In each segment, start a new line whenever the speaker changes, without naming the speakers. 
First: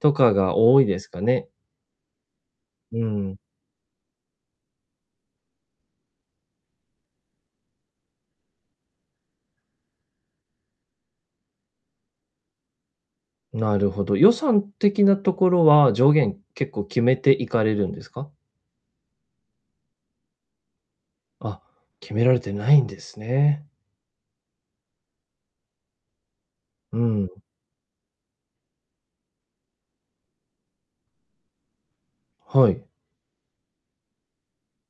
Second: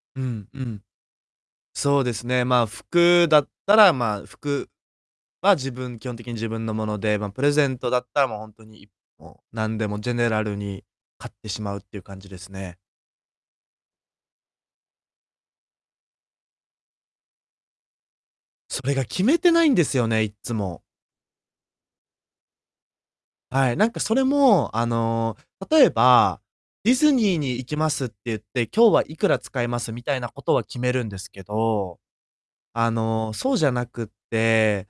と
う
か
ん、
が
う
多
ん。
いですかね。
そうですね。ま、
うー
服
ん。
だったら、ま、服は自分基本的に自分のもので、ま、プレゼントだったら、もう、ほんとに、いもう、なんでもジェネラルに買ってしまうっていう感じですね。
なるほど、予算的なところは上限結構決めていかれるんですか？
それが決めてないんですよね、いっつも。
あ、決められてないんですね。
はい、なんか、それも、あの、例えば「ディ
う
ズ
ん。
ニーに行きます」って言って、今日はいくら使いますみたいなことは決めるんですけど。
はい。
あの、そうじゃなくて、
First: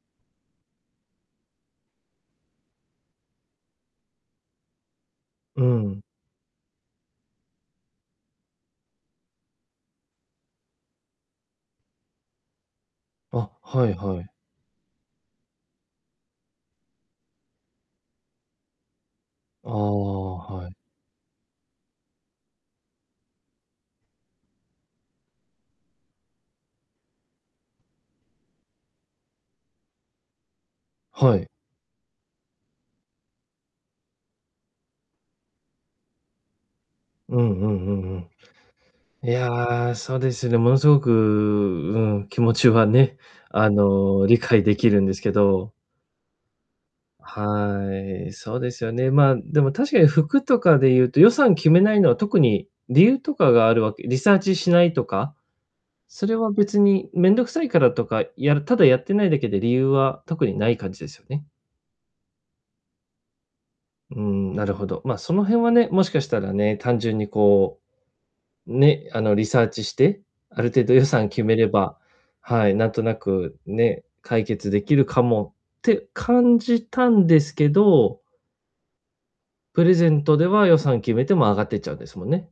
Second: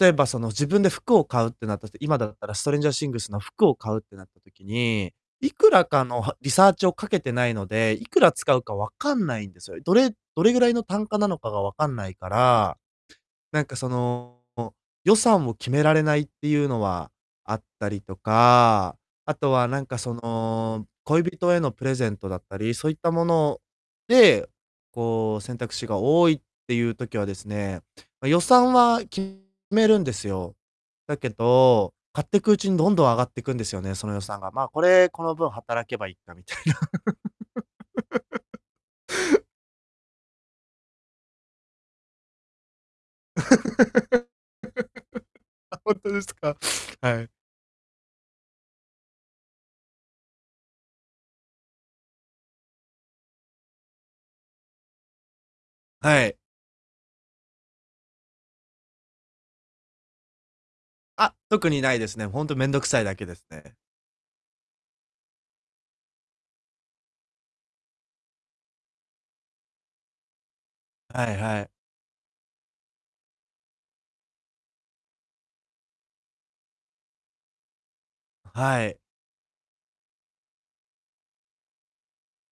例えば、その、自分で服を買うってなったと、今だったらストレンジャー・シングスの服を買うってなった時に、い
う
くら
ん。
かの、はリサーチをかけてないので、いくら使うかわかんないんですよ。どれどれぐらいの単価なのかがわかんないから、
あ、
なんか、
は
そ
いはい。
の、予算を決められないっていうのはあったりとか、あとは、
ああ、
なんか、そ
はい。
の、恋人へのプレゼントだったり、そういったもの、で、こう選択肢が多いっていう時はですね、ま、予算は決めるんですよ。だけ
はい。
ど、買っていくうちにどんどん上がっていくんですよね、その予算が、ま、これ、この分働けばいっかみたいな。
うんうんうんうん。いや、そうですね、ものすごく、うん、気持ちはね、あの、理解できるんですけ ど
あ、ほんとですか？はい。
はい、そうですよね、まあ、でも確かに服とかで言うと、予算決めないのは特に理由とかがあるわけリサーチしないとか、
は
それ
い。
は別にめんどくさいからとか、やるただやってないだけで理由は特にない感じですよ
あ、
ね？
特にないですね。ほんとめんどくさいだけですね。
うん、なるほど、まあ、その辺はね、もしかしたらね、単純に、こう、ね、あの、リサーチして、ある程度予算
はい
決め
は
れ
い。
ばはい、なんとなく、ね、解決できるかもって感じたんですけど
あ、はい。
プレゼントでは予算決めても上がってっちゃうんですもんね。